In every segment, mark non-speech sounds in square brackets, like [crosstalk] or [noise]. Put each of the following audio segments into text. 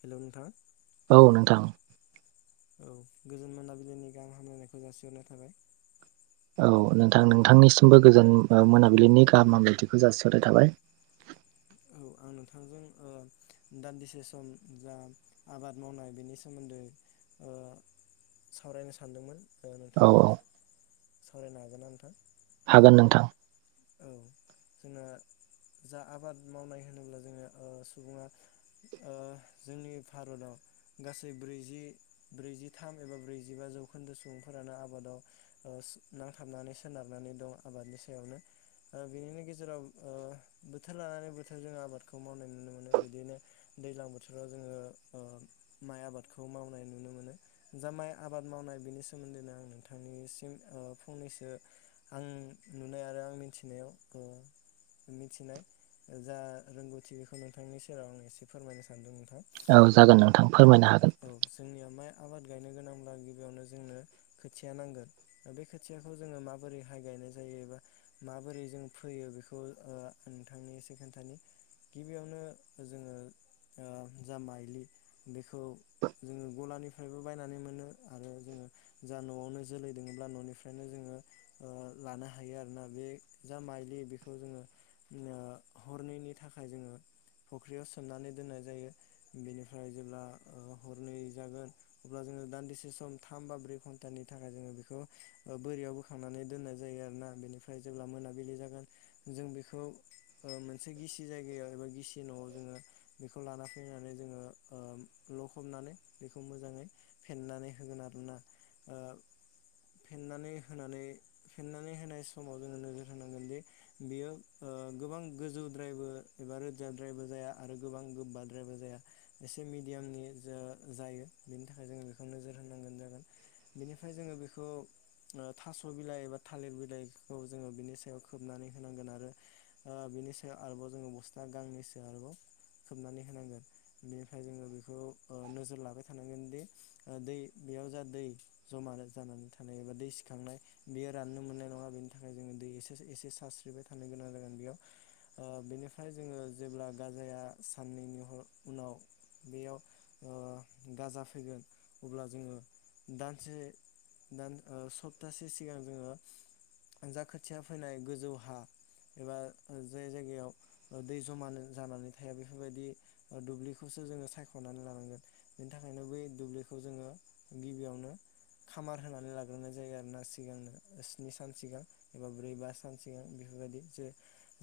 Hello नोंथां। औ नोंथां। औ गोजोन मोनाबिलिनि गाहाम हामलायनायखौ जासिहरनाय थाबाय। औ नोंथां नोंथांनिसिमबो गोजान ओ मोनाबिलिनि गाहाम हामलायथिखौ जासिहरनाय थाबाय। औ आं नोंथांजों ओ दान्दिसे सम जा आबाद मावनाय बेनि सोमोन्दै ओ सावरायनो सानदोंमोन। ओ औ औ नोंथांजों सावरायनो हागोन ना नोंथां? हागोन नोंथां। औ जोंना जा आबाद मावनाय होनोब्ला जोङो ओ सुबुङा ओ जोंनि भारतआव गासै ब्रैजि ब्रैजिथाम एबा ब्रैजिबा जौखोन्दो सुबुंफोरानो आबादाव ओ स नांथाबनानै सोनारनानै दं आबादनि सायावनो। ओ बिनिनो गेजेराव ओ बोथोर लानानै बोथोर जोङो आबादखौ मावनाय नुनो मोनो बिदिनो दैज्लां बोथोराव जोङो ओ माइ आबादखौ मावनाय नुनो मोनो जा माइ आबाद मावनाय बिनि सोमोन्दैनो आं नोंथांनिसिम ओ फंनैसो आं नुनाय आरो आं मिन्थिनायाव ओ मिन्थिनाय जा रोंगौथि बेखौ नोंथांनि सेराव आं एसे फोरमायनो सानदों नोंथ औ जागोन नोंथां फोरमायनो हागोन। जोंनिया माइ आबाद गायनो गोनांब्ला गिबियावनो जोंनो खोथिया नांगोन ओ बे खोथियाखौ जोङो माबोरैहाय गायनाय जायो एबा माबोरै जों फैयो बेखौ ओ नोंथांनि एसे खोन्थानि गिबियावनो जोङो ओ जा माइलि बेखौ जोङो गलानिफ्रायबो बायनानै मोनो आरो जोङो जा न'आवनो जोलै दङब्ला न'निफ्रायनो जोङो ओ लानो हायो आरोना। बे जा माइलि बेखौ जोङो ओ हरनैनि थाखाय जोङो फुख्रियाव सोमनानै दोननाय जायो बेनिफ्राय जेब्ला ओ हरनै जागोन अब्ला जोङो दान्दिसे सम थाम बा ब्रै घन्टानि थाखाय जोङो बेखौ ओ बोरियाव बोखांनानै दोननाय जायो आरोना बेनिफ्रा फाय जेब्ला मोनाबिलि जागोन जों बेखौ ओ मोनसे गिसि जायगायाव एबा गिसि न'आव जोङो बेखौ लाना फैनानै जोङो ओ लखबनानै बेखौ मोजाङै फेन्नानै होगोन आरोना ओ फेेननानै होनानै फेन्नानै होनाय स समाव जोङो नोजोर होनांगोनदि बियो ओ गोबां गोजौद्रायबो एबा रोजाद्रायबो जाया आरो गोबां गोब्बाद्रायबो जाया एसे मिडियामनि जा जायो बेनि थाखाय जोङो बेखौ नोजोर होनांगोन जागोन बेनिफ्राय जोङो बेखौ ओ थास' बिलाइ एबा थालिर बिलाइ खो खौ जोङो बिनि सायाव खोबनानै होनांगोन आरो ओ बिनि सायाव आरोबाव जोङो बस्था गांनैसो आरोबाव खोबनानै होनांगोन बेनिफ्राय जोङो बेखौ ओ नोजोर लाबाय थानांगोन दि ओ दै बेयाव जा दै जमा जानानै थानाय एबा दै सिखांनाय बेयो राननो मोननाय नङा बिनि थाखाय जोङो दै एसे एसे सारस्रिबाय थानांगोन आरो बेयाव ओ बेनिफ्राय जोङो जेब्ला गाजाया साननैनि उनाव बेयाव ओ गाजा फैगोन अब्ला जोङो दानसे दान ओ सप्तासे सिगां जोङो जा खोथिया फोनाय गोजौ हा एबा जाय जायगायाव दै जमानो जानानै थाया बेफोरबायदि दुब्लिखौसो जोङो सायख'नानै लानांगोन बेनि थाखायनो बै दुब्लिखौ जोङो गिबियावनो खामार होनानै लाग्रोनाय जायो आरोना सिगांनो स्नि सान सिगां एबा ब्रै बा सान सिगां बेफोरबायदि जे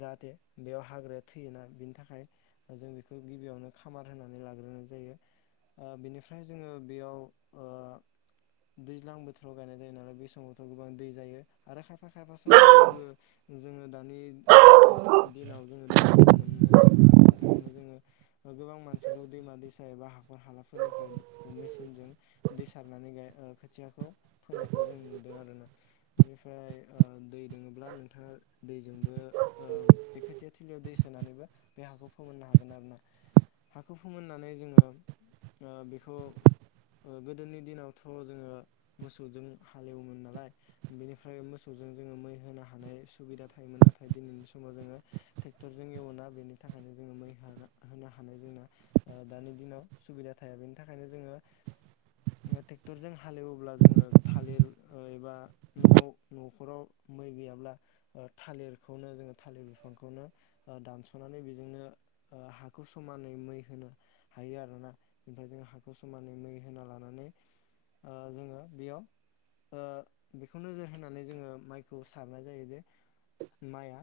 जाहाथे बेयाव हाग्राया थैयोना बिनि थाखाय जों बेखौ गिबियावनो खामार होनानै लाग्रोनाय जायो ओ बेनिफ्राय जोङो बेयाव ओ दैज्लां बोथोराव गायनाय जायो नालाय बे समावथ' गोबां दै जायो। आरो खाय फा खायफा समाव दैबो जोङो दानि ओ दिनाव जोङो दैखौ मोननो थाङा बेनि थाखायनो जोङो गोबां मानसिखौ दैमा दैसा एबा हाखर हालाफोरनिफ्राय मेसिनजों दै सारनानै गाय ओ खोथियाखौ फोनायखौ जों नुदों आरोना। बेनिफ्राय ओ दै दोङोब्ला नोंथाङा दैजोंबो ओ बे खोथिया थिलियाव दै सोनानैबो बे हाखौ फोमोननो हागोन आरोना हाखौ फोमोननानै जोङो ओ बेखौ ओ गोदोनि दिनावथ' जोङो मोसौजों हालेवोमोन नालाय। बेनिफ्राय मोसौजों जोङो मै होनो हानाय सुबिदा थायोमोन नाथाय दिनैनि समाव जोङो टेक्टरजों एवोना बेनि थाखायनो जोङो मै होनो हानाय जोङो ओ दानि दिनाव सुबिदा थाया बेनि थाखायनो जोङो टेक्टरजों हालेवोब्ला जोङो थालिर ओ एबा न'आव न'खराव मै गैयाब्ला ओ थालिरखौनो जोङो थालिर बिफांखौनो ओ दानस'नानै बेजोंनो ओ हाखौ समानै मै होनो हायो आरोना ओमफ्राय जोङो हाखौ समानै मै होना लानानै ओ जोङो बेयाव ओ बेखौ नोजोर होनानै जोङो माइखौ सारनाय जायो जे माइआ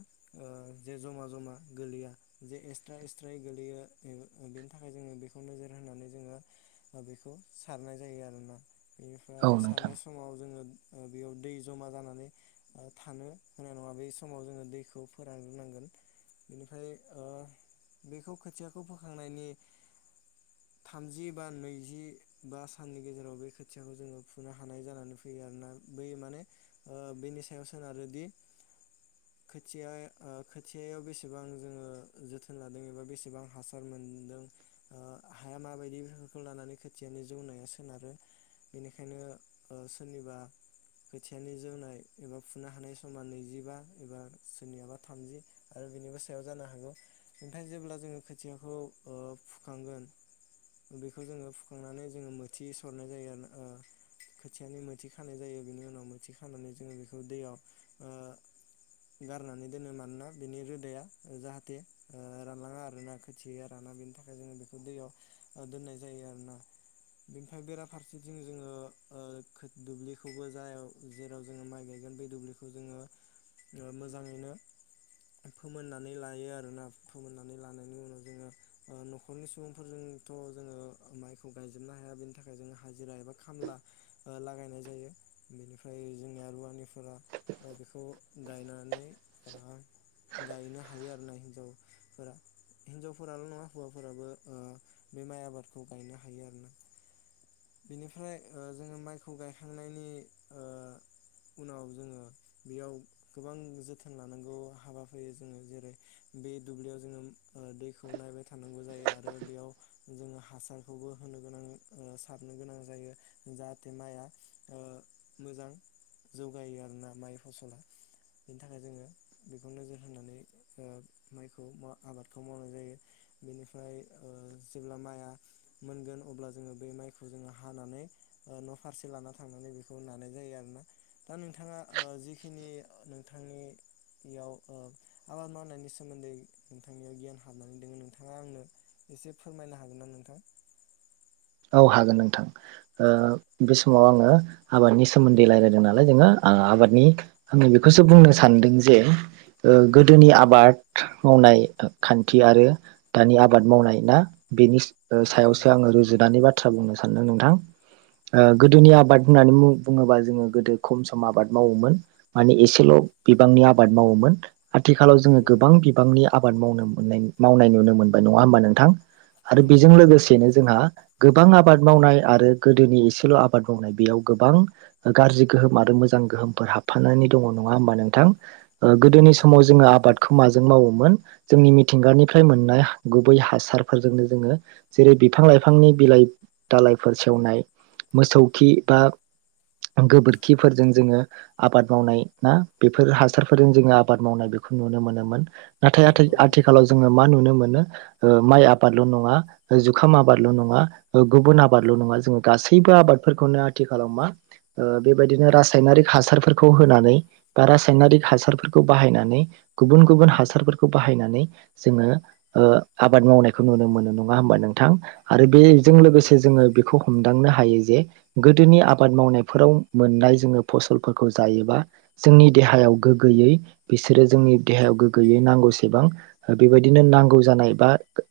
जे जमा-जमा गोलैया जे एस्ट्रा-एस्ट्रायै गोलैयो बेनि थाखाय जोङो बेखौ नोजोर होनानै जोङो बेखौ सारनाय जायो आरोना। औ बेनिफ्राय नोंथां सारनाय समाव जोङो बेयाव दै जमा जानानै ओ थानो होनाय नङा बे समाव जोङो दैखौ फोरानग्रोनांगोन बेनिफ्राय ओ बेखौ खोथियाखौ फोखांनायनि थामजि बा नैजि बा साननि गेजेराव बे खोथियाखौ जोङो फुनो हानाय जानानै फैयो आरोना। बै माने ओ बेनि सायाव सोनारोदि खोथिया ओ खोथियायाव बेसेबां जोङो जोथोन लादों एबा बेसेबां हासार मोनदों ओ हाया माबायदि बेफोरखौ लानानै खोथियानि जौनाया सोनारो बेनिखायनो ओ सोरनिबा खोथियानि जौनाय एबा फुनो हानाय समा नैजिबा एबा सोरनियाबा थामजि आरो बेनिबो सायाव जानो हागौ ओमफ्राय जेब्ला जोङो खोथियाखौ ओ फुखांगोन बेखौ जोङो फुखांनानै जोङो मोथि सरनाय जायो आरोना ओ खोथियानि मोथि खानाय जायो। बिनि उनाव मोथि खानानै जोङो बेखौ दैयाव ओ गारनानै दोनो मानोना बिनि रोदाया जाहाथे ओ रानलाङा आरोना खोथिया राना बेनि थाखाय जोङो बेखौ दैयाव ओ दोन्नाय जायो आरोना बेनिफाय बेराफारसेथिं जोङो ओ खो दुब्लि खौबो जायाव जेराव जोङो माइ गायगोन बे दुब्लिखौ जोङो ओ मोजाङैनो फोमोननानै लायो आरोना फोमोननानै लानायनि उनाव जोङो ओ न'खरनि सुबुंफोरजोंथ' जोङो माइखौ गायजोबनो हाया बेनि थाखाय जोङो हाजिरा एबा खामला ओ लागायनाय जायो बेनिफ्राय जोंना रुवानिफोरा ओ बेखौ गायनानै ओह गायनो हायो आरोना हिन्जावफोरा हिनजावफोराल' नङा हौवाफोराबो ओ बे माइ आबादखौ गायनो हायो आरोना बेनिफ्राय ओ जोङो माइखौ गायखांनाय नि ओह उनाव जोङो बेयाव गोबां जोथोन लानांगौ हाबा फैयो जोङो जेरै बे दुब्लियाव जोङो दैखौ नायबाय थानांगौ जायो आरो बेयाव जोङो हासारखौबो होनो गोनां सारनो गोनां जायो जाहाथे माइआ ओ मोजां जौगायो आरोना माइ फसला बेनि थाखाय जोङो बेखौ नोजोर होनानै ओ माइखौ मा आबादखौ मावनाय जायो बेनिफ्राय ओ जेब्ला माइआ मोनगोन अब्ला जोङो बे माइखौ जोङो हानानै ओ न' फारसे लाना थांनानै बेखौ नानाय जायो आरोना। दा नोंथाङा ओह जिखिनि नोंथांनियाव ओ आबाद मावनायनि सोमोन्दै नोंथांनियाव गियान हाबनानै दोङ नोंथाङा आंनो एसे फोरमायनो हागोन ना नोंथां? औ हागोन नोंथां ओह बे समाव आङो आबादनि सोमोन्दै रायज्लायदों नालाय जोङो आं आबादनि आङो बेखौसो बुंनो सानदों जे ओ गोदोनि आबाद मावनाय खान्थि आरो दानि आबाद मावनाय ना बेनि ओह औ सायावसो नंगौ आङो रुजुद बाथ्रा बुंनो सानदों नोंथां ओ गोदोनि आबाद होननानै मु बुङोबा जोङो गोदो खम सम आबाद मावोमोन मानि एसेल' बिबांनि आबाद मावोमोन आथिखालाव जोङो नंगौ गोबां नंगौ बिबांनि आबाद मावनो मोननाय मावनाय नुनो मोनबाय नङा होमबा नोंथां? आरो नंगौ बेजों नंगौ नोंथां लोगोसेनो जोंहा बां आबाद मावनाय आरो गोदोनि एसेल' आबाद मावनाय बेयाव गोबां गाज्रि गोहोम आरो मोजां गोहोमफोर हाबफानानै दङ नङा होमबा नोंथां? ओ गोदोनि नंगौ समाव नंगौ जोङो आबाद खोमाजों मावोमोन जोंनि मिथिंगानिफ्राय मोननाय हा गुबै हासारफोरजोंनो जोङो जेरै बिफां लाइफांनि बिलाइ दालायफोर सेवनाय मोसौ खि बा गोबोरखिफोरजों जोङो आबाद मावनाय ना बेफोर हासारफोरजों जोङो आबाद मावनाय बेखौ नुनो मोनोमोन। नाथाय आथि नंगौ नंगौ आथिखालाव जोङो मा नुनो मोनो ओह माइ आबादल' नङा जुखाम आबादल' नङा ओ गुबुन आबादल' नङा जोङो गासैबो आबादफोरखौनो आथिखालाव मा ओ बेबायदिनो रासायनारिक हासारफोरखौ होनानै बा रासायनारिक हासारफोरखौ बाहायनानै गुबुन गुबुन हासारफोरखौ बाहायनानै जोङो ओ आबाद मावनायखौ नुनो मोनो नङा होमबा नोंथां? आरो बे जों नंगौ नोंथां लोगोसे नंगौ जोङो बेखौ हमदांनो हायो जे गोदोनि आबाद मावनायफोराव मोननाय जोङो फसलफोरखौ जायोबा जोंनि देहायाव गोग्गोयै बिसोरो जोंनि देहायाव गोग्गोयै नांगौसेबां बेबायदिनो नांगौ जानाय बा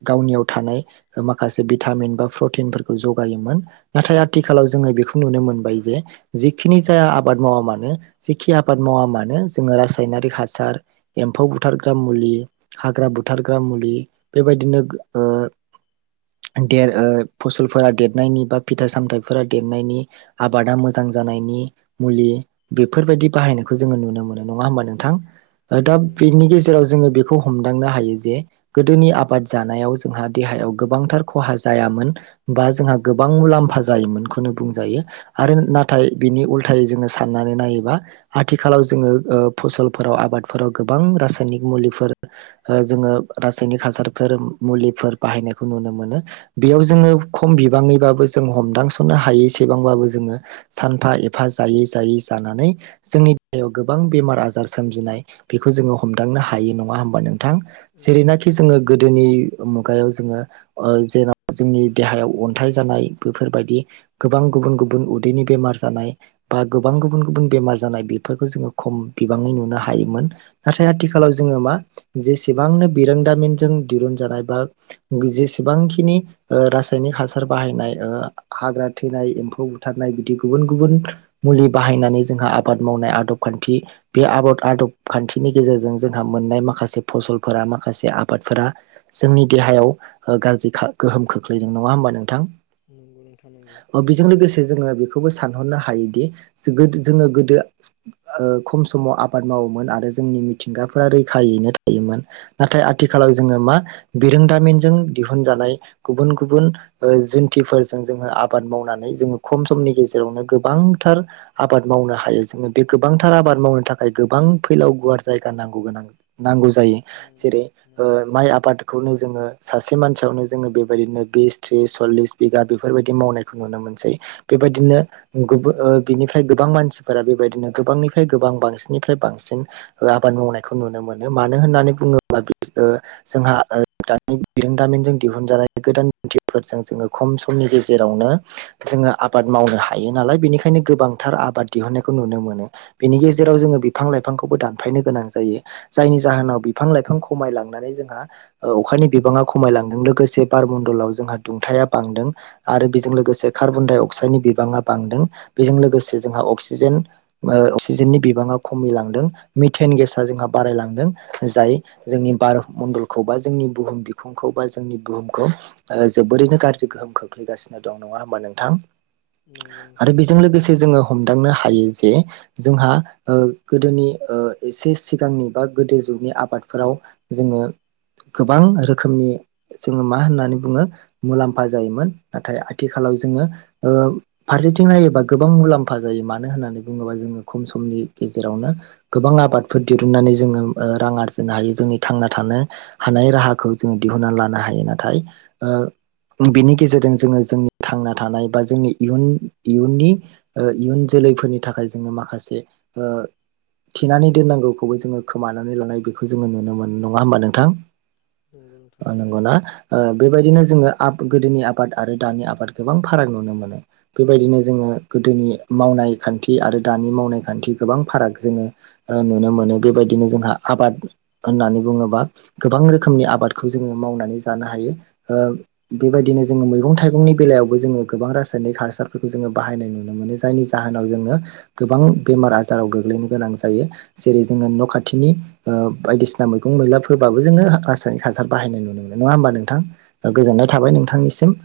गावनियाव थानाय माखासे भिटामिन बा प्रटिनफोरखौ जगायोमोन नाथाय आथिखालाव जोङो बेखौ नुनो मोनबाय जे जेखिनि जाया आबाद मावा मानो जेखि आबाद मावा मानो जोङो रासायनारिक हासार एम्फौ बुथारग्रा मुलि हाग्रा बुथारग्रा मुलि बेबायदिनो गो ओ देर ओ फसलफोरा देरनायनि बा फिथाइ सामथाइफोरा देरनायनि आबादा मोजां जानायनि मुलि बेफोरबायदि बाहायनायखौ जोङो नुनो मोनो नङा होमबा नोंथां? ओ दा नंगौ नोंथां बेनि नंगौ गेजेराव जोङो बेखौ हम दांनो हायो जे गोदोनि आबाद जानायाव जोंहा देहायाव गोबांथार खहा जायामोन बा जोंहा गोबां मुलाम्फा जायोमोनखौनो बुंजायो आरो नाथाय बिनि उल्थायै जोङो साननानै नायोबा आथिखालाव जोङो ओ फसलफोराव आबादफोराव गोबां रासायनिक मुलिफोर जोङो रासायनिक हासारफोर मुलिफोर बाहायनायखौ नुनो मोनो बेयाव जोङो खम बिबाङैबाबो जों हमदांसननो हायैसेबांबाबो जोङो सानफा एफा जायै जायै जानानै जोंनि देहायाव गोबां बेमार आजार सोमजिनाय बेखौ जोङो हमदांनो हायो नङा होमबा नों थां नंगौ जेरैनाखि नोंथां जोङो नंगौ गोदोनि मुगायाव। जोङो अ जेरा [unintelligible] जोंनि। देहायाव अन्थाइ जानाय बेफोरबायदि गोबां गुबुन गुबुन उदैनि बेमार जानाय बा गोबां गुबुन गुबुन बेमार जानाय बेफोरखौ जोङो खम बिबाङै नुनो हायोमोन नाथाय आथिखालाव जोङो मा जेसेबांनो बिरोंदामिनजों दिरुन जानाय बा जेसेबांखिनि ओ रास सायनिक हासार बाहायनाय ओ हाग्रा थैनाय एम्फौ बुथारनाय बिदि गुबुन गुबुन मुलि बाहायनानै जोंहा आबाद मावनाय आदब खान्थि बे आबद आदब खान्थिनि गेजेरजों जोंहा मोननाय माखासे फसलफोरा माखासे आबादफोरा जोंनि देहायाव गाज्रि खा गोहोम खोख फैदों नङा होमबा नोंथां नंगौ नोंथां नंगौ अ बेजों लोगोसे जोङो बि बेखौबो सानहरनो हायोदि जोबो [unintelligible] जोङो गोदो ओ खम समाव आबाद मावोमोन आरो जोंनि मिथिंगाफोरा रैखायैनो थायोमोन नाथाय आथिखालाव जोङो मा बिरोंदामिनजों दिहुनजानाय गुबुन गुबुन ओ जुन्थिफोरजों जोङो आबाद मावनानै जोङो खम समनि गेजेरावनो गोबांथार आबाद मावनो हायो जोङो बे गोबांथार आबाद मावनो थाखाय गोबां फैलाव गुवार जायगा नांगौ गोनां नांगौ जायो नंगौ जेरै नंगौ ओ नोंथां माइ आबादखौनो जोङो सासे मानसियावनो जोङो बे [unintelligible] दिनो बिस थ्रिस सलिस बिगा बेफोरबायदि मावनायखौ नुनो मोनसै बेबायदिनो गुबो ओ बिनिफ्राय गोबां मानसिफोरा बेबायदिनो गोबांनिफ्राय गोबां बांसिननिफ्राय बांसिन आबाद मावनायखौ नुनो मोनो मानो होननानै बुङोब्ला बिद ओ जोंहा ओ दानि बिरोंदामिनजों दिहुनजानाय गोदान [unintelligible] थिफोरजों जोङो खम समनि गेजेरावनो जोङो आबाद मावनो हायो नालाय बेनिखायनो गोबांथार आबाद दिहुननायखौ नुनो मोनो बेनि गेजेराव जोङो बिफां लाइफांखौबो दानफायनो गोनां जायो जायनि जाहोनाव बिफां लाइफां खमायलांनानै जोंहा ओ अखानि बिबाङा खमायलांदों लोगोसे बार मण्डलाव जोंहा दुंथा बांदों आरो बेजों लोगोसे कार्बन डाइ अक्साइडनि बिबाङा बांदों बेजों लोगोसे जोंहा अक्सिजेन ओ अक्सिजेननि बिबाङा खमिलांदों, मिथेन गेसा जोंहा बारायलांदों जाय जोंनि बार मण्डलखौ बा जोंनि बुहुम बिखुंखौ बा जोंनि बुहुम ओ जोबोरैनो गाज्रि गोहोम खोख्लैगासिनो दं नङा होमबा नोंथां? नंगौ नोंथां आरो बेजों नंगौ लोगोसे जोङो हम हमदांनो हायो जे जोंहा ओ गोदोनि ओ एसे सिगांनिबा गोदो जुगनि आफादफोराव जोङो गोबां रोखनि जे उम मा होन्नानै बुङो मुलाम्फा जायोमोन नाथाय आथिखालाव जोङो ओ फारसेथिं नायोबा गोबां मुलाम्फा जायो मानो होननानै बुङोबा जोङो खम समनि गेजेरावनो गोबां आबादफोर दिहुनन्नानै जोङो ओ रां आरजिनो हायो जोंनि थांना थानो हानाय राहाखौ जोङो दिहुननानै लानो हा ए नाथाय ओ बिनि गेजेरजों जोङो जोंनि थांना थानाय बा जोंनि इयुन इयुननि ओ इयुन जोलैफोरनि थाखाय जोङो माखासे ओ थिनानै दोननांगौखौबो जोङो खोमानानै लानाय बेखौ जोङो नुनो मोनो नङा होमबा नोंथां? नंगौ नोंथां नंगौ। नंगौना ओ बेबायदिनो जोङो आब गोदोनि आबाद आरो दानि आबाद गोबां फाराग नुनो मोनो बेबायदिनो जोङो गोदोनि मावनाय खान्थि आरो दानि मावनाय खान्थि गोबां फाराग जोङो ओ नुनो मोनो बेबायदिनो जोंहा आबाद होननानै बुङोबा गोबां रोखोमनि आबादखौ जोङो मावनानै ज जानो हायो ओ बेबायदिनो जोङो मैगं थाइगंनि बेलायावबो जोङो गोबां रासायनिक हासारफोरखौ जोङो बाहायनाय नुनो मोनो जायनि जाहोनाव जोङो गोबां बेमार आजाराव गोग्लैनो गोनां जायो जेरै जोङो न' खाथिनि ओ बायदिसिना मैगं मैलाफोरबाबो जोङो रासायनिक हासार बाहायनाय नुनो मोनो। नङा होमबा नोंथां? ओ गोजोननाय नंगौ थाबाय नोंथां नंगौ नोंथांनिसिम।